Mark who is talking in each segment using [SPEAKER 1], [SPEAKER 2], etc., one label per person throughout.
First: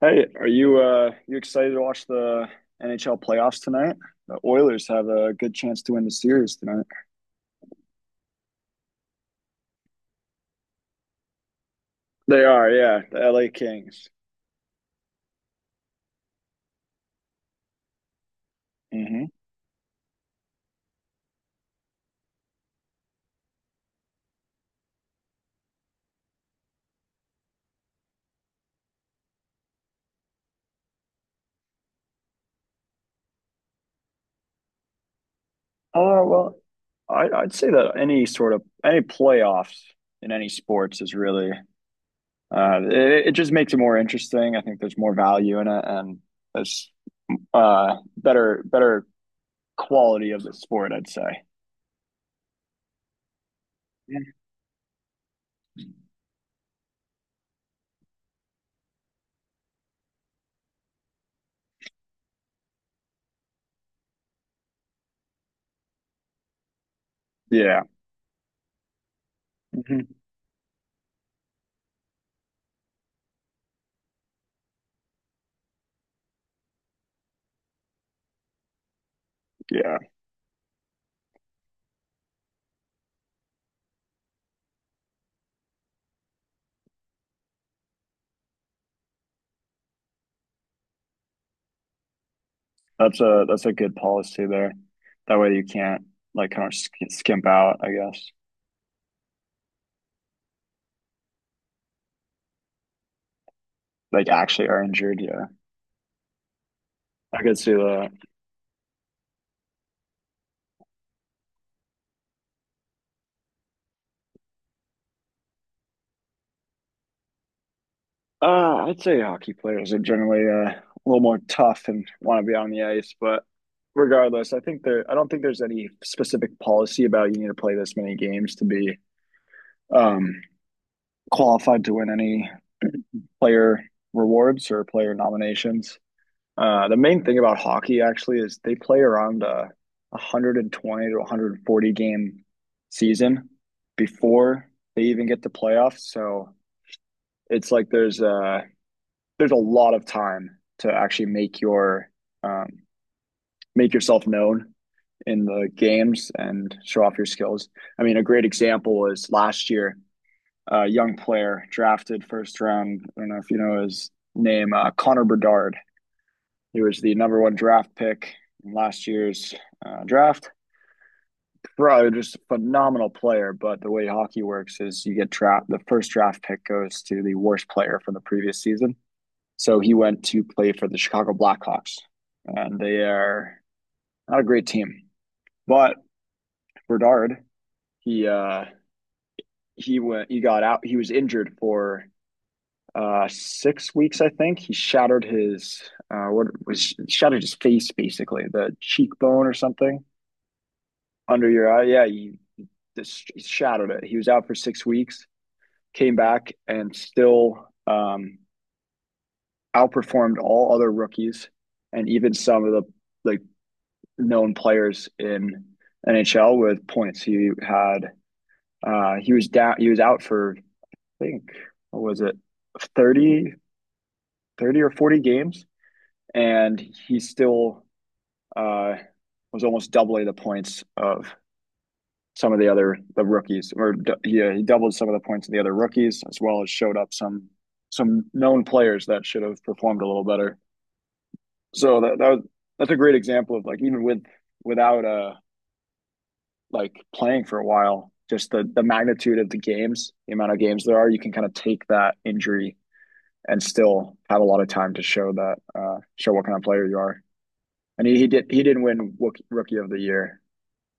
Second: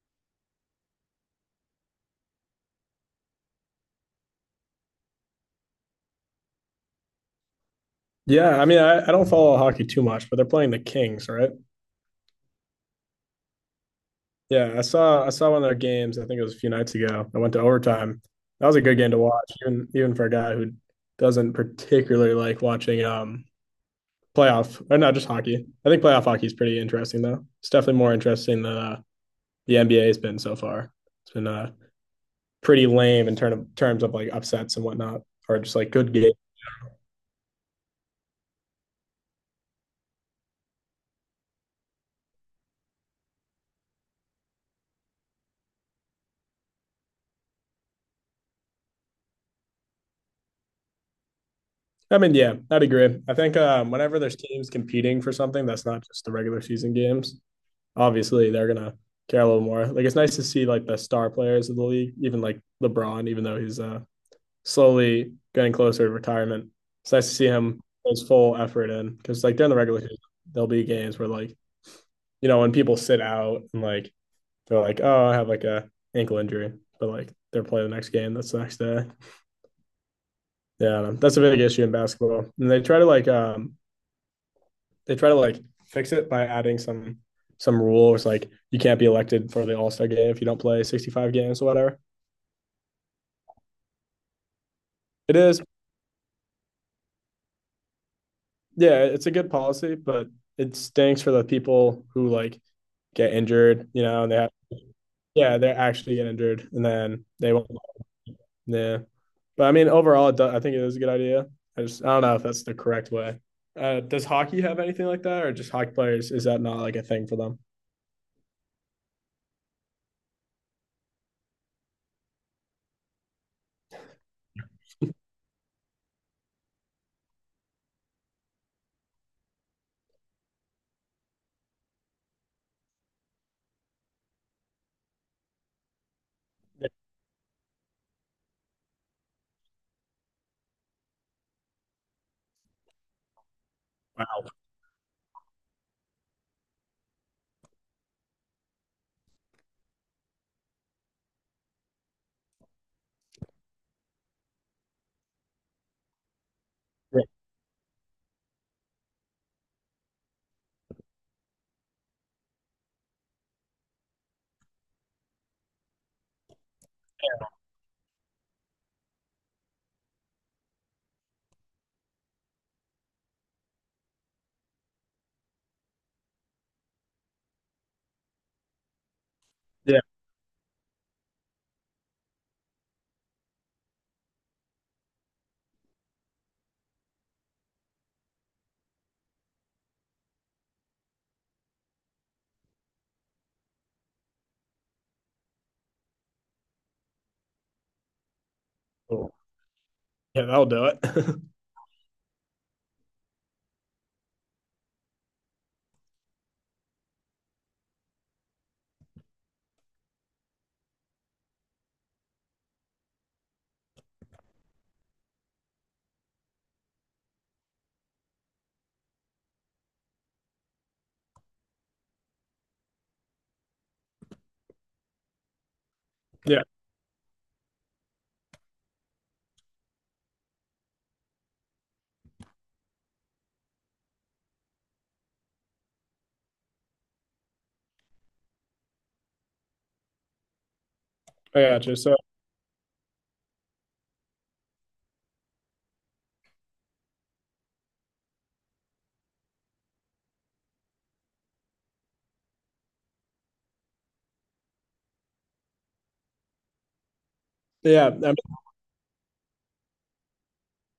[SPEAKER 1] Hey, are you excited to watch the NHL playoffs tonight? The Oilers have a good chance to win the series tonight.
[SPEAKER 2] Yeah, I mean, I don't follow hockey too much, but they're playing the Kings, right?
[SPEAKER 1] They are, yeah, the LA Kings.
[SPEAKER 2] Yeah, I saw one of their games. I think it was a few nights ago. I went to overtime. That was a good game to
[SPEAKER 1] Mm-hmm.
[SPEAKER 2] watch, even for a guy who doesn't particularly like watching playoff or not just hockey. I think playoff hockey is pretty interesting though. It's definitely more interesting than the NBA has been so far. It's been pretty lame in terms of like upsets and whatnot, or just like good
[SPEAKER 1] Oh,
[SPEAKER 2] games.
[SPEAKER 1] well, I'd say that any sort of any playoffs in any sports is really it, it just makes it more interesting. I think there's more value in it, and there's uh, better quality of the sport, I'd say.
[SPEAKER 2] I mean, yeah, I'd agree. I think whenever
[SPEAKER 1] Yeah.
[SPEAKER 2] there's teams competing for something that's not just the regular season games, obviously they're gonna care a little more. Like it's nice to see like the star players of the league, even like LeBron, even though he's slowly getting closer to retirement. It's nice to see him
[SPEAKER 1] Yeah.
[SPEAKER 2] put his full effort in because like during the regular
[SPEAKER 1] Hmm.
[SPEAKER 2] season, there'll be games where like you know when people sit out and like they're like, oh, I have like a ankle injury, but like they're playing the next game. That's the next day.
[SPEAKER 1] Yeah.
[SPEAKER 2] Yeah, that's a big issue in basketball, and they try to like fix it by adding some rule. Where It's like you can't be elected for the All Star game if you don't play 65 games or whatever.
[SPEAKER 1] That's a good policy there.
[SPEAKER 2] It
[SPEAKER 1] That way
[SPEAKER 2] is,
[SPEAKER 1] you can't skimp out, I guess.
[SPEAKER 2] yeah, it's a good policy, but it stinks for the people who like get injured, you know,
[SPEAKER 1] Like,
[SPEAKER 2] and they have,
[SPEAKER 1] actually are injured. Yeah,
[SPEAKER 2] yeah, they're actually get injured and then
[SPEAKER 1] I
[SPEAKER 2] they
[SPEAKER 1] could
[SPEAKER 2] won't,
[SPEAKER 1] see that.
[SPEAKER 2] yeah. But I mean, overall, I think it is a good idea. I don't know if that's the correct way. Does hockey have anything like that or just hockey players? Is that not like a thing for them?
[SPEAKER 1] I'd say hockey players are generally a little more tough and want to be on the ice, but regardless, I don't think there's any specific policy about you need to play this many games to be um, qualified to win any player rewards or player nominations.
[SPEAKER 2] Yeah.
[SPEAKER 1] The main thing about hockey actually is they play around a 120 to 140 game season
[SPEAKER 2] Wow.
[SPEAKER 1] before they even get to playoffs. So it's like there's a lot of time to actually make your um, make yourself known in the games and show off
[SPEAKER 2] Yeah.
[SPEAKER 1] your skills. I mean, a great example is last year, a young player drafted first round. I don't know if you know his name, Connor Bedard. He was the number one draft pick in last year's draft. Probably just a phenomenal player, but the way hockey works is you get trapped. The first draft pick goes to the worst player from the previous season. So he
[SPEAKER 2] Yeah.
[SPEAKER 1] went to play for the Chicago Blackhawks, and they are not a great team. But Bernard, he he went. He got out. He was injured for 6 weeks, I think. He shattered his what was shattered his face, basically the
[SPEAKER 2] Cool.
[SPEAKER 1] cheekbone or something.
[SPEAKER 2] Yeah, that'll do it.
[SPEAKER 1] Under your eye, yeah, he just shadowed it. He was out for 6 weeks, came back, and still outperformed all other rookies and even some of the like known players in NHL with points. He had he was down. He was out for I think what was it 30 30 or 40 games,
[SPEAKER 2] Yeah,
[SPEAKER 1] and he still uh, was almost doubling the points of some of the other the rookies, or yeah, he doubled some of the points of the other rookies, as well as showed up some known players that should have performed a little better.
[SPEAKER 2] I got you.
[SPEAKER 1] So
[SPEAKER 2] So
[SPEAKER 1] that that was, that's a great example of like even without playing for a while. Just the magnitude of the games, the amount of games there are, you can kind of take that injury and still have a lot of time to show what kind of player you are. And
[SPEAKER 2] yeah, I
[SPEAKER 1] he, he
[SPEAKER 2] mean,
[SPEAKER 1] did he didn't win Rookie of the Year.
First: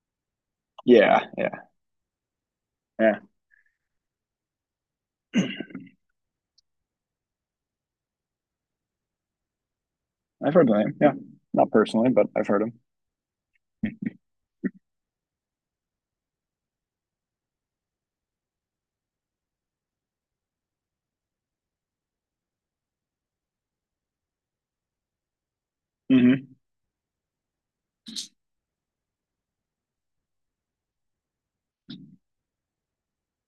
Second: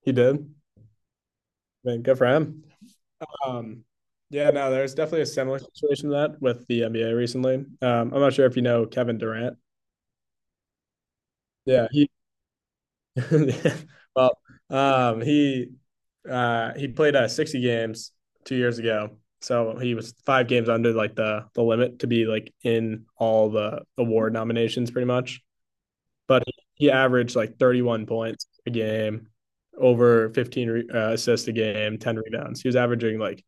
[SPEAKER 2] he did.
[SPEAKER 1] Yeah, yeah,
[SPEAKER 2] I mean, good for him.
[SPEAKER 1] yeah.
[SPEAKER 2] Um, yeah, no, there's definitely a similar situation to that with the NBA recently. I'm not sure if you know Kevin Durant.
[SPEAKER 1] I've heard the name. Yeah, not
[SPEAKER 2] Yeah,
[SPEAKER 1] personally,
[SPEAKER 2] he
[SPEAKER 1] but I've heard him.
[SPEAKER 2] well, um, he he played 60 games 2 years ago, so he was five games under like the limit to be like in all the award nominations, pretty much. But
[SPEAKER 1] Mm-hmm.
[SPEAKER 2] he averaged like 31 points a game, over 15 assists a game, 10 rebounds. He was averaging like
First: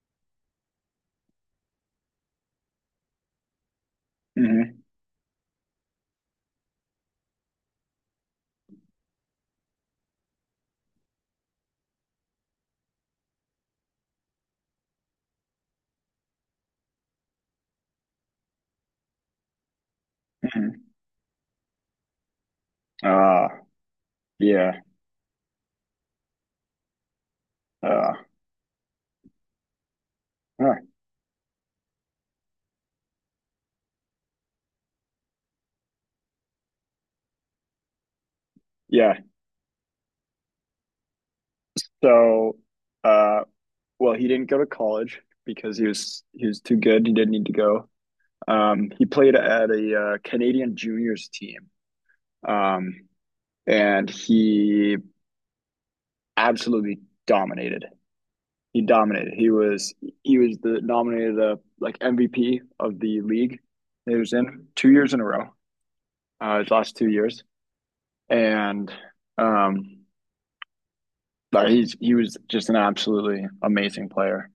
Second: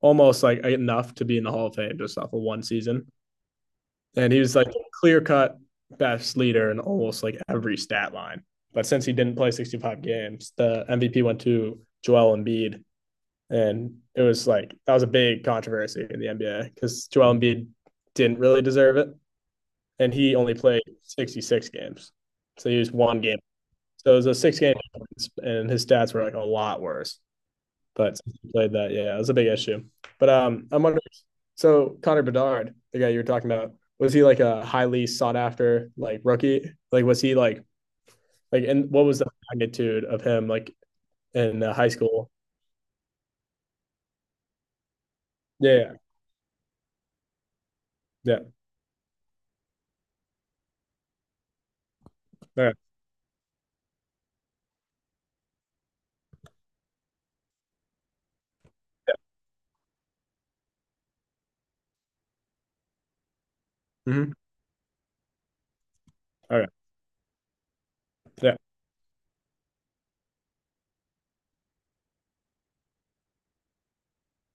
[SPEAKER 2] almost like enough to be in the Hall of Fame just off of one season. And he was like
[SPEAKER 1] Mm-hmm.
[SPEAKER 2] clear cut best leader in almost like every stat line. But since he didn't play 65 games, the MVP went to Joel Embiid. And it was like, that was a big controversy in the NBA because Joel Embiid didn't really deserve it. And he only
[SPEAKER 1] Hmm.
[SPEAKER 2] played 66 games. So he was one game.
[SPEAKER 1] Uh,
[SPEAKER 2] So it was a six game,
[SPEAKER 1] yeah.
[SPEAKER 2] and his stats were like a lot worse.
[SPEAKER 1] Uh,
[SPEAKER 2] But since he played that, yeah, it was a big issue. But
[SPEAKER 1] huh.
[SPEAKER 2] I'm wondering. So Connor Bedard, the guy you were talking about, was he like a highly sought after like rookie? Like, was he like and what
[SPEAKER 1] Yeah.
[SPEAKER 2] was the magnitude of him like in high school?
[SPEAKER 1] So, uh, well, he didn't go to college
[SPEAKER 2] Yeah,
[SPEAKER 1] because he
[SPEAKER 2] yeah,
[SPEAKER 1] was he was too good. He didn't need to go.
[SPEAKER 2] yeah.
[SPEAKER 1] He played at a Canadian juniors team.
[SPEAKER 2] All right.
[SPEAKER 1] Um, and he absolutely dominated. He dominated. He was the nominated the like MVP of the league that he
[SPEAKER 2] Mm-hmm.
[SPEAKER 1] was in 2 years in a row.
[SPEAKER 2] All right.
[SPEAKER 1] His last 2 years.
[SPEAKER 2] Yeah,
[SPEAKER 1] And um. But he was just an absolutely amazing player.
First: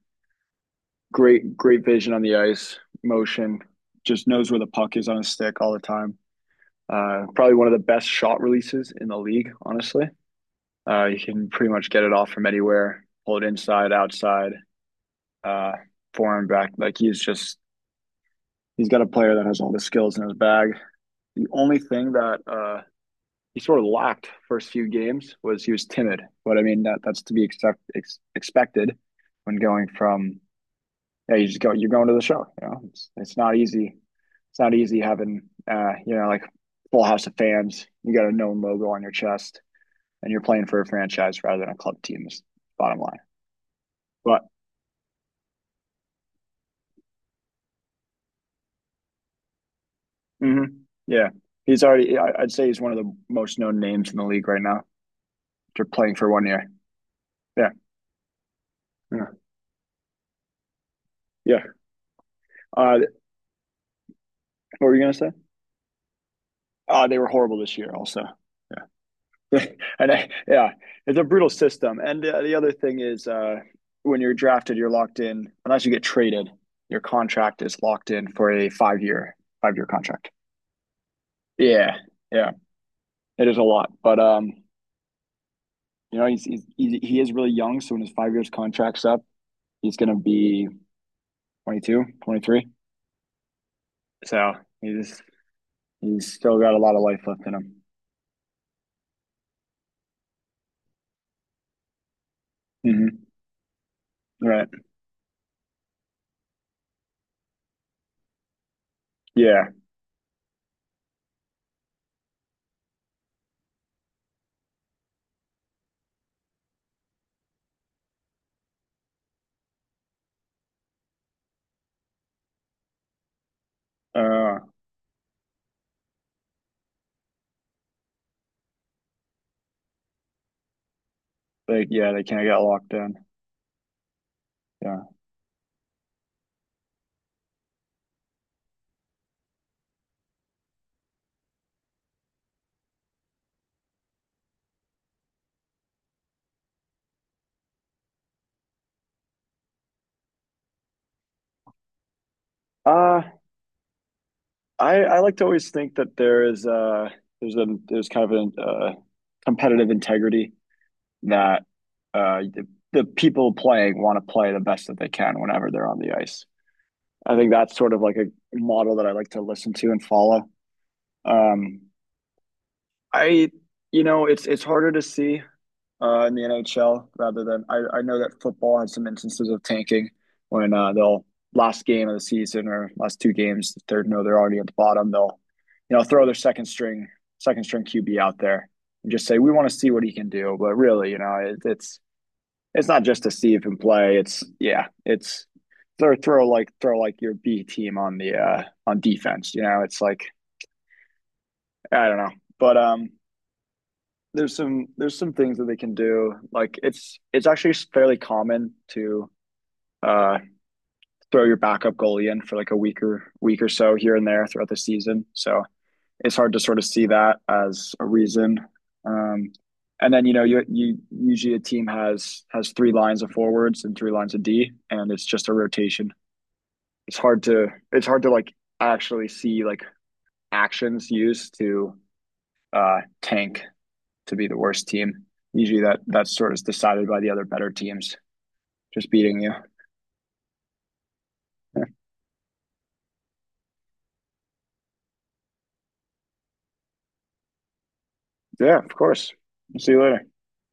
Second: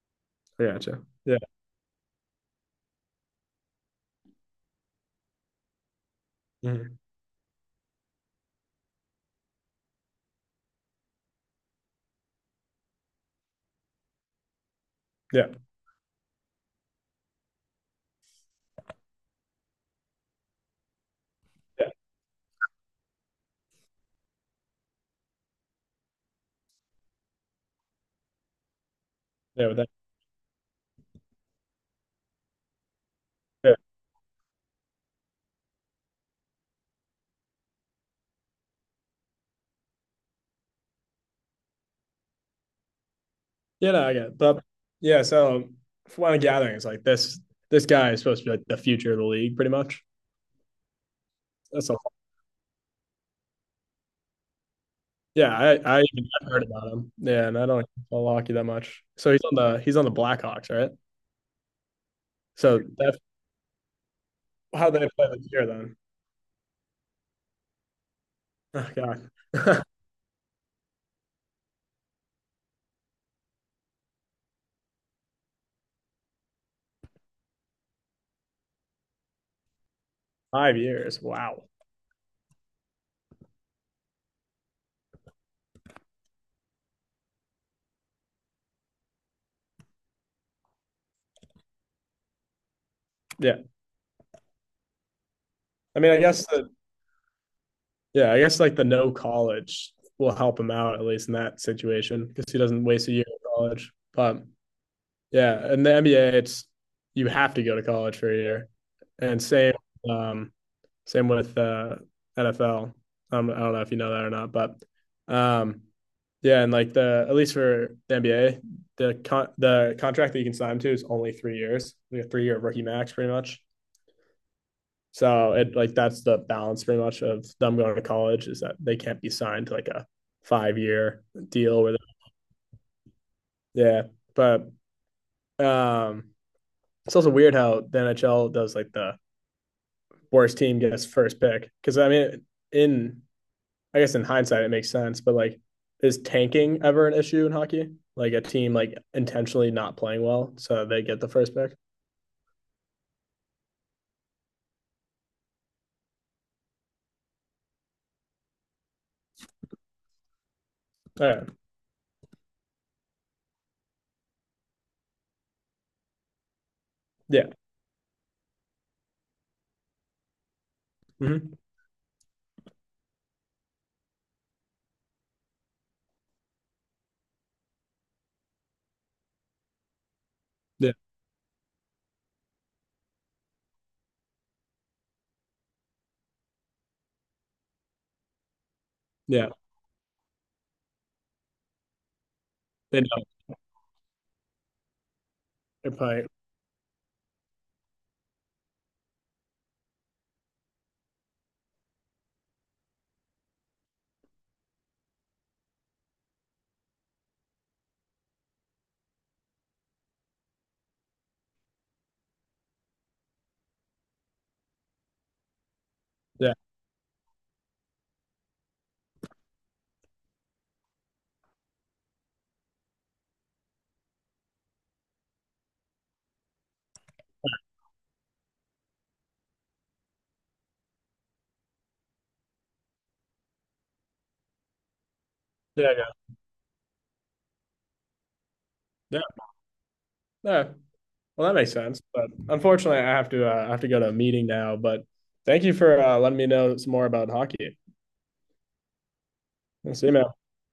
[SPEAKER 2] I gotcha. Yeah.
[SPEAKER 1] Great, great vision on the ice, motion, just knows where the puck is on his stick all the time.
[SPEAKER 2] Mhm.
[SPEAKER 1] Probably one of the best shot releases in the league, honestly. You can pretty much get it off from anywhere, pull it inside, outside,
[SPEAKER 2] Yeah,
[SPEAKER 1] uh, forehand, back. Like he's got a player that has all the skills in his bag. The only
[SPEAKER 2] yeah,
[SPEAKER 1] thing that he sort of lacked first few games was he was timid. But I mean that's to be expected when
[SPEAKER 2] yeah. With
[SPEAKER 1] going
[SPEAKER 2] that,
[SPEAKER 1] from, yeah, you just go, you're going to the show. It's not
[SPEAKER 2] yeah,
[SPEAKER 1] easy. It's not easy having, you know, like, full house of fans. You got a known logo on your chest, and you're playing for a franchise rather than a club team. Is bottom line.
[SPEAKER 2] yeah. No, I get it.
[SPEAKER 1] But
[SPEAKER 2] But yeah, so from what I'm gathering, it's like this guy is supposed to be like the future of the league, pretty much.
[SPEAKER 1] mhm, yeah, he's
[SPEAKER 2] That's all.
[SPEAKER 1] already. I would say he's one of the most known names in the league right now.
[SPEAKER 2] Yeah,
[SPEAKER 1] You're
[SPEAKER 2] I
[SPEAKER 1] playing for
[SPEAKER 2] even
[SPEAKER 1] one
[SPEAKER 2] have heard
[SPEAKER 1] year.
[SPEAKER 2] about him. Yeah, and I
[SPEAKER 1] Yeah,
[SPEAKER 2] don't follow hockey that much.
[SPEAKER 1] yeah,
[SPEAKER 2] So he's on the Blackhawks, right?
[SPEAKER 1] yeah.
[SPEAKER 2] So
[SPEAKER 1] Uh,
[SPEAKER 2] that's
[SPEAKER 1] what
[SPEAKER 2] how
[SPEAKER 1] were
[SPEAKER 2] they
[SPEAKER 1] you gonna
[SPEAKER 2] play
[SPEAKER 1] say?
[SPEAKER 2] this year then.
[SPEAKER 1] They were horrible this year. Also,
[SPEAKER 2] Oh God,
[SPEAKER 1] and yeah, it's a brutal system. And the other thing is, when you're drafted, you're locked in. Unless you get traded, your contract is locked in for a 5 year contract.
[SPEAKER 2] 5 years. Wow.
[SPEAKER 1] Yeah, yeah, it is a lot. But you know, he is really young. So when his 5 years contract's up, he's gonna be 22, 23.
[SPEAKER 2] Yeah.
[SPEAKER 1] So he's
[SPEAKER 2] I mean, I
[SPEAKER 1] he's
[SPEAKER 2] guess
[SPEAKER 1] still
[SPEAKER 2] the
[SPEAKER 1] got a lot of life left in him.
[SPEAKER 2] Yeah, I guess like the no college will help him out at least in that situation because he doesn't waste a
[SPEAKER 1] Mm-hmm.
[SPEAKER 2] year in college. But
[SPEAKER 1] Right.
[SPEAKER 2] yeah, in the NBA, it's you have to go to college for a year, and
[SPEAKER 1] Yeah.
[SPEAKER 2] um, same with NFL. I don't know if you know that or not, but um, yeah, and like the at least for the NBA, the con the contract that you can sign him to is only 3 years, like a 3 year rookie max, pretty much.
[SPEAKER 1] Uh.
[SPEAKER 2] So it like that's the balance pretty much of them going to college is that they can't be signed to like a 5 year deal
[SPEAKER 1] Like,
[SPEAKER 2] with it.
[SPEAKER 1] yeah, they can't get locked in.
[SPEAKER 2] Yeah. But
[SPEAKER 1] Yeah.
[SPEAKER 2] um it's also weird how the NHL does like the worst team gets first pick because I mean in I guess in hindsight it makes sense, but like, is tanking ever an issue in hockey? Like a team like intentionally not playing well so they get the first pick.
[SPEAKER 1] Uh I like to always think that there is there's kind of a competitive integrity,
[SPEAKER 2] All right.
[SPEAKER 1] that uh the, the people playing want to play the best that they can whenever they're on the ice. I
[SPEAKER 2] Yeah.
[SPEAKER 1] think that's sort of like a model that I like to listen to and follow.
[SPEAKER 2] Mm-hmm.
[SPEAKER 1] Um, I you know, it's harder to see in the NHL. Rather than, I know that football has some instances of tanking when
[SPEAKER 2] Yeah.
[SPEAKER 1] they'll last game of the season, or last two games the third, no they're already at the bottom, they'll, you know, throw their second string QB out there and just say
[SPEAKER 2] Yeah.
[SPEAKER 1] we want to see what he can do. But really, you know, it's
[SPEAKER 2] They
[SPEAKER 1] not just
[SPEAKER 2] know.
[SPEAKER 1] to see if him play. It's, yeah, it's
[SPEAKER 2] They're playing.
[SPEAKER 1] throw like your B team on the on defense, you know, it's like, I don't know. But um, there's some things that they can do. Like it's actually fairly common to uh, throw your backup goalie in for like a week or week or so here and there throughout the season. So it's hard
[SPEAKER 2] Yeah.
[SPEAKER 1] to sort of see that as a reason. Um, and then you know you usually a team has three lines of forwards and three lines of D, and it's just a rotation. It's hard to like actually see like actions used to tank to be the worst team. Usually
[SPEAKER 2] Yeah.
[SPEAKER 1] that
[SPEAKER 2] Yeah.
[SPEAKER 1] that's sort of decided by the other better teams just
[SPEAKER 2] Yeah.
[SPEAKER 1] beating you.
[SPEAKER 2] Yeah. Well, that makes sense. But unfortunately, I have to go to a meeting now. But thank you for letting me know some more about hockey.
[SPEAKER 1] Yeah, of course. See you
[SPEAKER 2] See you,
[SPEAKER 1] later.
[SPEAKER 2] man.